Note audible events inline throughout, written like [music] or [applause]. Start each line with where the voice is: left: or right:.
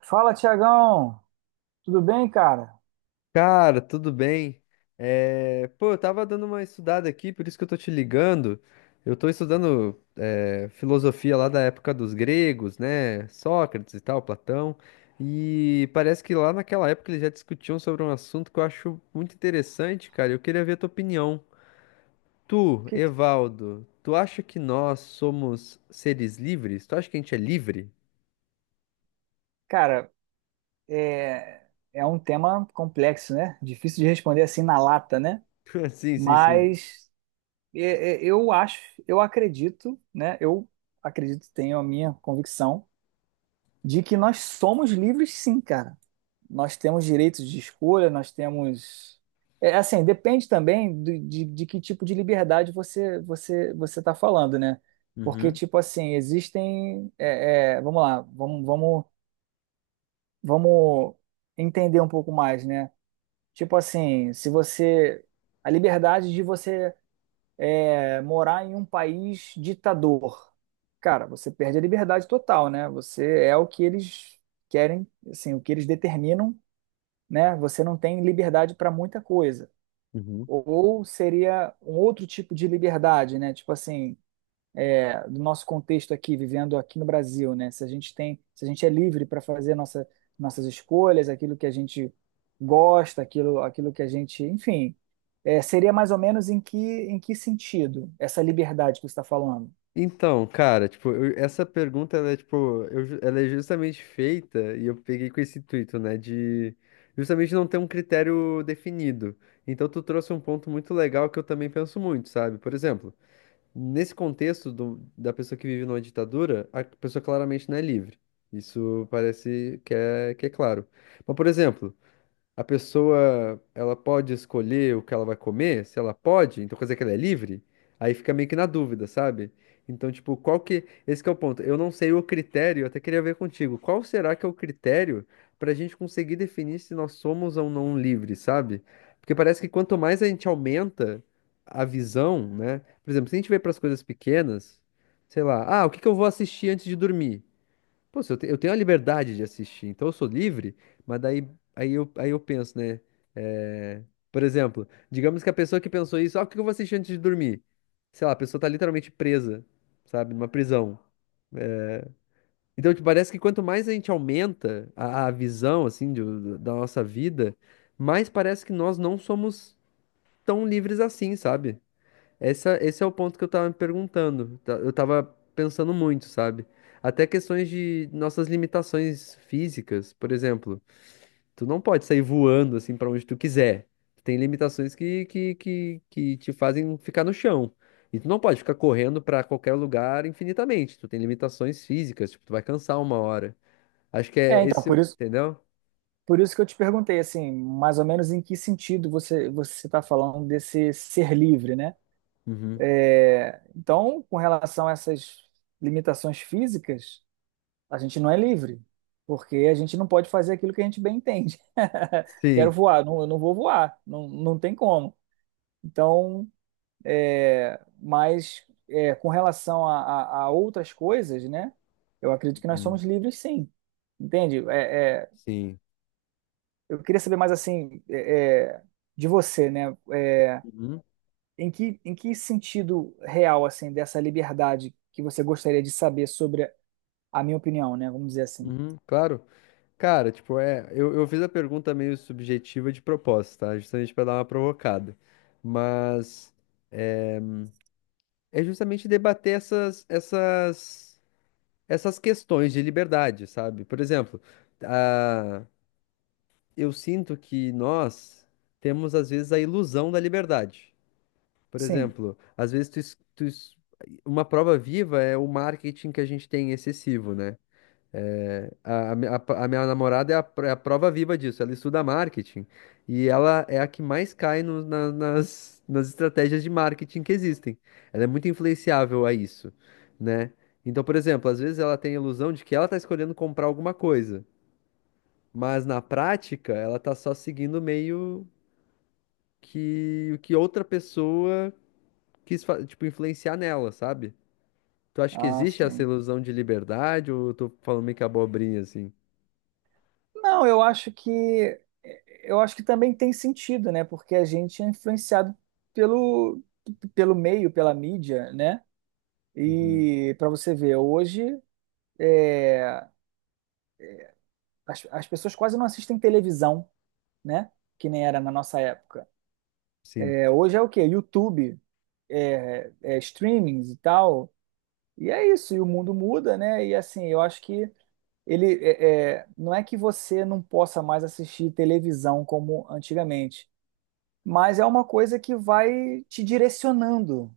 right: Fala, Tiagão! Tudo bem, cara?
left: Cara, tudo bem? Pô, eu tava dando uma estudada aqui, por isso que eu tô te ligando. Eu tô estudando filosofia lá da época dos gregos, né? Sócrates e tal, Platão. E parece que lá naquela época eles já discutiam sobre um assunto que eu acho muito interessante, cara. Eu queria ver a tua opinião. Tu,
right: Que que-
left: Evaldo, tu acha que nós somos seres livres? Tu acha que a gente é livre?
right: cara, é, um tema complexo, né? Difícil de responder assim na lata, né?
left: [laughs] Sim, sim, sim.
right: Mas é, é, eu acho, eu acredito, né? Eu acredito, tenho a minha convicção de que nós somos livres, sim, cara. Nós temos direitos de escolha, nós temos. É, assim, depende também de que tipo de liberdade você está falando, né? Porque,
left: Uhum.
right: tipo assim, existem. Vamos lá, vamos entender um pouco mais, né? Tipo assim, se você. A liberdade de você morar em um país ditador. Cara, você perde a liberdade total, né? Você é o que eles querem, assim, o que eles determinam, né? Você não tem liberdade para muita coisa.
left: Uhum.
right: Ou seria um outro tipo de liberdade, né? Tipo assim, do nosso contexto aqui, vivendo aqui no Brasil, né? Se a gente tem, se a gente é livre para fazer nossa, nossas escolhas, aquilo que a gente gosta, aquilo, aquilo que a gente, enfim, seria mais ou menos em que sentido essa liberdade que você está falando?
left: Então, cara, tipo, essa pergunta, ela é, tipo, ela é justamente feita, e eu peguei com esse intuito, né, de justamente não ter um critério definido. Então, tu trouxe um ponto muito legal que eu também penso muito, sabe? Por exemplo, nesse contexto da pessoa que vive numa ditadura, a pessoa claramente não é livre. Isso parece que é claro. Mas, por exemplo, a pessoa ela pode escolher o que ela vai comer, se ela pode, então quer dizer que ela é livre, aí fica meio que na dúvida, sabe? Então, tipo, qual que. Esse que é o ponto. Eu não sei o critério, eu até queria ver contigo. Qual será que é o critério pra gente conseguir definir se nós somos ou não livres, sabe? Porque parece que quanto mais a gente aumenta a visão, né? Por exemplo, se a gente vê para as coisas pequenas, sei lá, ah, o que que eu vou assistir antes de dormir? Pô, se eu, te- eu tenho a liberdade de assistir, então eu sou livre, mas daí aí eu penso, né? eh, por exemplo, digamos que a pessoa que pensou isso, ah, o que eu vou assistir antes de dormir? Sei lá, a pessoa tá literalmente presa, sabe, numa prisão. Então, te parece que quanto mais a gente aumenta a visão, assim, da nossa vida, mais parece que nós não somos tão livres assim, sabe? Esse é o ponto que eu tava me perguntando. Eu tava pensando muito, sabe? Até questões de nossas limitações físicas, por exemplo, tu não pode sair voando assim pra onde tu quiser. Tem limitações que te fazem ficar no chão. E tu não pode ficar correndo pra qualquer lugar infinitamente. Tu tem limitações físicas, tipo, tu vai cansar uma hora. Acho que
right: É,
left: é
right: então,
left: esse, entendeu?
right: por isso que eu te perguntei, assim, mais ou menos em que sentido você está falando desse ser livre, né?
left: Uhum.
right: Então, com relação a essas limitações físicas, a gente não é livre, porque a gente não pode fazer aquilo que a gente bem entende. [laughs] Quero
left: Sim.
right: voar, não, eu não vou voar, não, não tem como. Então, com relação a, a outras coisas, né? Eu acredito que nós
left: Uhum.
right: somos livres, sim. Entende?
left: Sim.
right: Eu queria saber mais assim de você, né?
left: Uhum.
right: Em que sentido real assim dessa liberdade que você gostaria de saber sobre a minha opinião, né? Vamos dizer assim.
left: Uhum. Claro. Cara, tipo, eu fiz a pergunta meio subjetiva de propósito, tá? Justamente pra dar uma provocada. Mas é justamente debater essas questões de liberdade, sabe? Por exemplo, a, eu sinto que nós temos, às vezes, a ilusão da liberdade. Por
right: Sim.
left: exemplo, às vezes uma prova viva é o marketing que a gente tem excessivo, né? É, a minha namorada é a prova viva disso. Ela estuda marketing e ela é a que mais cai nas estratégias de marketing que existem. Ela é muito influenciável a isso, né? Então, por exemplo, às vezes ela tem a ilusão de que ela está escolhendo comprar alguma coisa, mas na prática ela está só seguindo meio que o que outra pessoa quis, tipo, influenciar nela, sabe? Tu acha que
right: Ah,
left: existe essa
right: sim.
left: ilusão de liberdade ou eu tô falando meio que abobrinha assim?
right: Não, eu acho que também tem sentido, né? Porque a gente é influenciado pelo pelo meio, pela mídia, né?
left: Uhum,
right: E para você ver, hoje as, as pessoas quase não assistem televisão, né? Que nem era na nossa época.
left: Sim.
right: É, hoje é o quê? YouTube, streamings e tal. E é isso, e o mundo muda, né? E assim, eu acho que não é que você não possa mais assistir televisão como antigamente, mas é uma coisa que vai te direcionando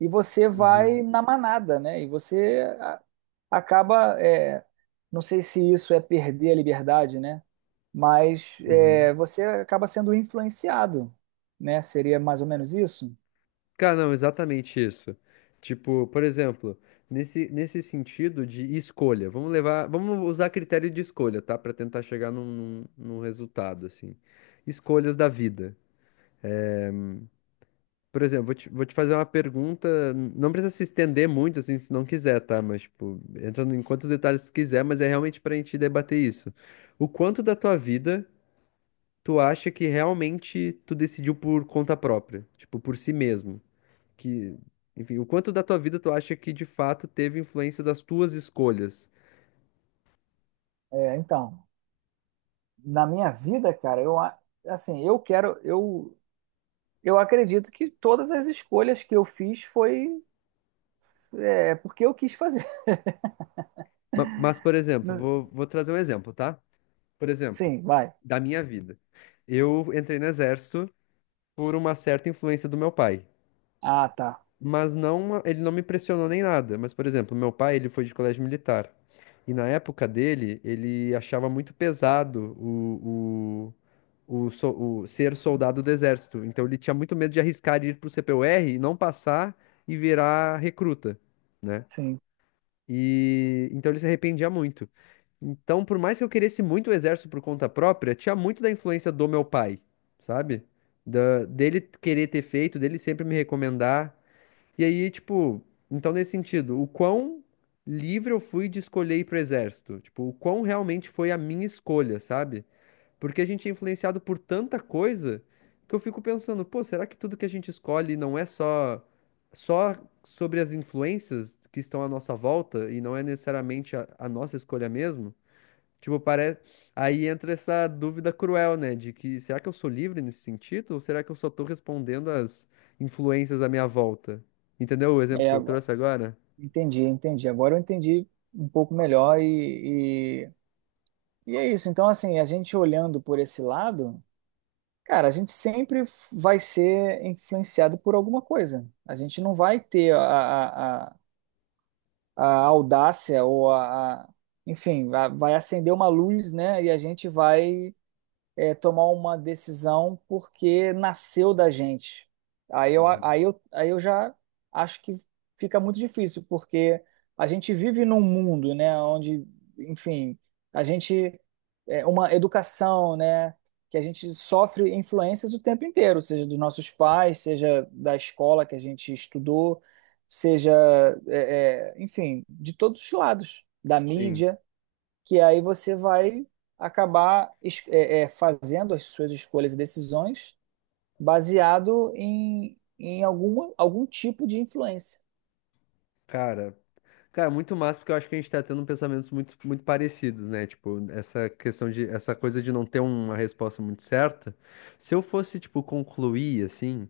right: e você
left: Uhum,
right: vai na manada, né? E acaba, não sei se isso é perder a liberdade, né? Mas
left: uhum.
right: é, você acaba sendo influenciado, né? Seria mais ou menos isso?
left: Cara, não, exatamente isso. Tipo, por exemplo, nesse sentido de escolha, vamos levar, vamos usar critério de escolha, tá? Pra tentar chegar num resultado, assim. Escolhas da vida. Por exemplo, vou te fazer uma pergunta, não precisa se estender muito, assim, se não quiser, tá? Mas, tipo, entrando em quantos detalhes tu quiser, mas é realmente pra gente debater isso. O quanto da tua vida tu acha que realmente tu decidiu por conta própria? Tipo, por si mesmo? Que, enfim, o quanto da tua vida tu acha que de fato teve influência das tuas escolhas?
right: É, então, na minha vida, cara, assim, eu quero, eu acredito que todas as escolhas que eu fiz foi é porque eu quis fazer. [laughs]
left: Mas, por exemplo,
right: Não-
left: vou trazer um exemplo, tá? Por exemplo,
right: Sim, vai.
left: da minha vida. Eu entrei no exército por uma certa influência do meu pai.
right: Ah, tá.
left: Mas não, ele não me pressionou nem nada. Mas, por exemplo, meu pai, ele foi de colégio militar. E na época dele, ele achava muito pesado o, o, so- o ser soldado do exército. Então ele tinha muito medo de arriscar ir pro CPUR e não passar e virar recruta, né?
right: Sim.
left: E então ele se arrependia muito. Então, por mais que eu queresse muito o exército por conta própria, tinha muito da influência do meu pai, sabe? Dele querer ter feito, dele sempre me recomendar. E aí, tipo, então nesse sentido, o quão livre eu fui de escolher ir pro exército? Tipo, o quão realmente foi a minha escolha, sabe? Porque a gente é influenciado por tanta coisa que eu fico pensando, pô, será que tudo que a gente escolhe não é só só sobre as influências que estão à nossa volta e não é necessariamente a nossa escolha mesmo? Tipo, parece. Aí entra essa dúvida cruel, né? De que será que eu sou livre nesse sentido? Ou será que eu só tô respondendo às influências à minha volta? Entendeu o exemplo
right: É,
left: que eu
right: agora-
left: trouxe agora?
right: entendi, entendi. Agora eu entendi um pouco melhor e é isso. Então, assim, a gente olhando por esse lado, cara, a gente sempre vai ser influenciado por alguma coisa. A gente não vai ter a audácia ou enfim, vai acender uma luz, né? E a gente vai, tomar uma decisão porque nasceu da gente. Aí eu já acho que fica muito difícil, porque a gente vive num mundo, né, onde, enfim, a gente é uma educação, né, que a gente sofre influências o tempo inteiro, seja dos nossos pais, seja da escola que a gente estudou, seja, enfim, de todos os lados, da
left: Sim.
right: mídia, que aí você vai acabar fazendo as suas escolhas e decisões baseado em, em alguma, algum tipo de influência.
left: Cara. Cara, muito massa, porque eu acho que a gente tá tendo pensamentos muito parecidos, né? Tipo, essa questão de, essa coisa de não ter uma resposta muito certa. Se eu fosse, tipo, concluir, assim.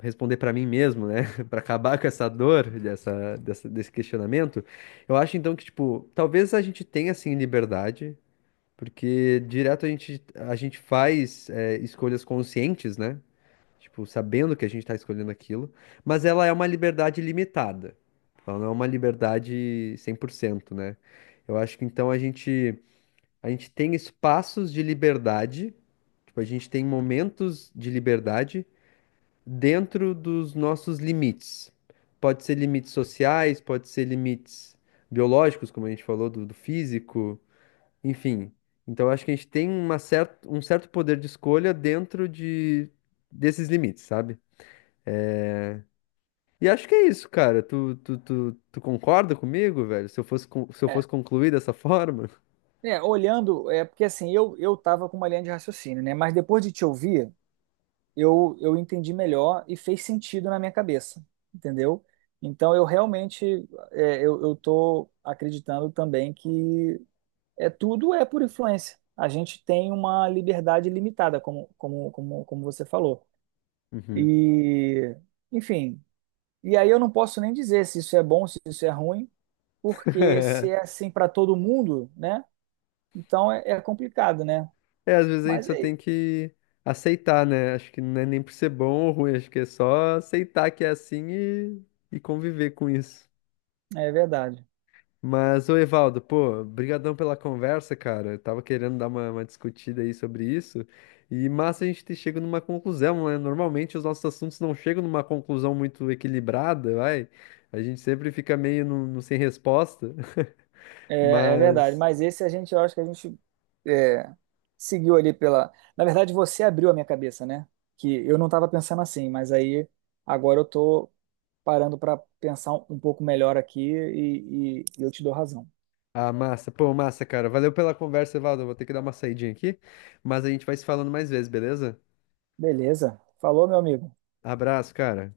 left: Responder para mim mesmo, né? [laughs] Para acabar com essa dor, desse questionamento, eu acho então que, tipo, talvez a gente tenha assim liberdade, porque direto a gente faz escolhas conscientes, né? Tipo, sabendo que a gente está escolhendo aquilo, mas ela é uma liberdade limitada. Ela não é uma liberdade 100%, né? Eu acho que então a gente tem espaços de liberdade, tipo, a gente tem momentos de liberdade dentro dos nossos limites. Pode ser limites sociais, pode ser limites biológicos, como a gente falou, do físico, enfim. Então, acho que a gente tem uma um certo poder de escolha dentro de, desses limites, sabe? E acho que é isso, cara. Tu concorda comigo, velho? Se eu fosse, se eu
right: É,
left: fosse concluir dessa forma?
right: é porque assim, eu estava com uma linha de raciocínio, né? Mas depois de te ouvir, eu entendi melhor e fez sentido na minha cabeça, entendeu? Então eu realmente, eu tô acreditando também que tudo é por influência. A gente tem uma liberdade limitada, como você falou.
left: Uhum.
right: E, enfim, e aí eu não posso nem dizer se isso é bom, se isso é ruim, porque se é
left: [laughs]
right: assim para todo mundo, né? Então é complicado, né?
left: É, às vezes a gente
right: Mas
left: só
right: é,
left: tem que aceitar, né? Acho que não é nem por ser bom ou ruim, acho que é só aceitar que é assim e conviver com isso.
right: é verdade.
left: Mas, ô Evaldo, pô, brigadão pela conversa, cara. Eu tava querendo dar uma discutida aí sobre isso. E massa a gente ter chegado numa conclusão, né? Normalmente os nossos assuntos não chegam numa conclusão muito equilibrada, vai. A gente sempre fica meio no sem resposta. [laughs]
right: É, é verdade.
left: Mas
right: Mas esse a gente, eu acho que é, seguiu ali pela. Na verdade, você abriu a minha cabeça, né? Que eu não estava pensando assim, mas aí agora eu tô parando para pensar um pouco melhor aqui e eu te dou razão.
left: ah, massa. Pô, massa, cara. Valeu pela conversa, Evaldo. Eu vou ter que dar uma saidinha aqui, mas a gente vai se falando mais vezes, beleza?
right: Beleza. Falou, meu amigo.
left: Abraço, cara.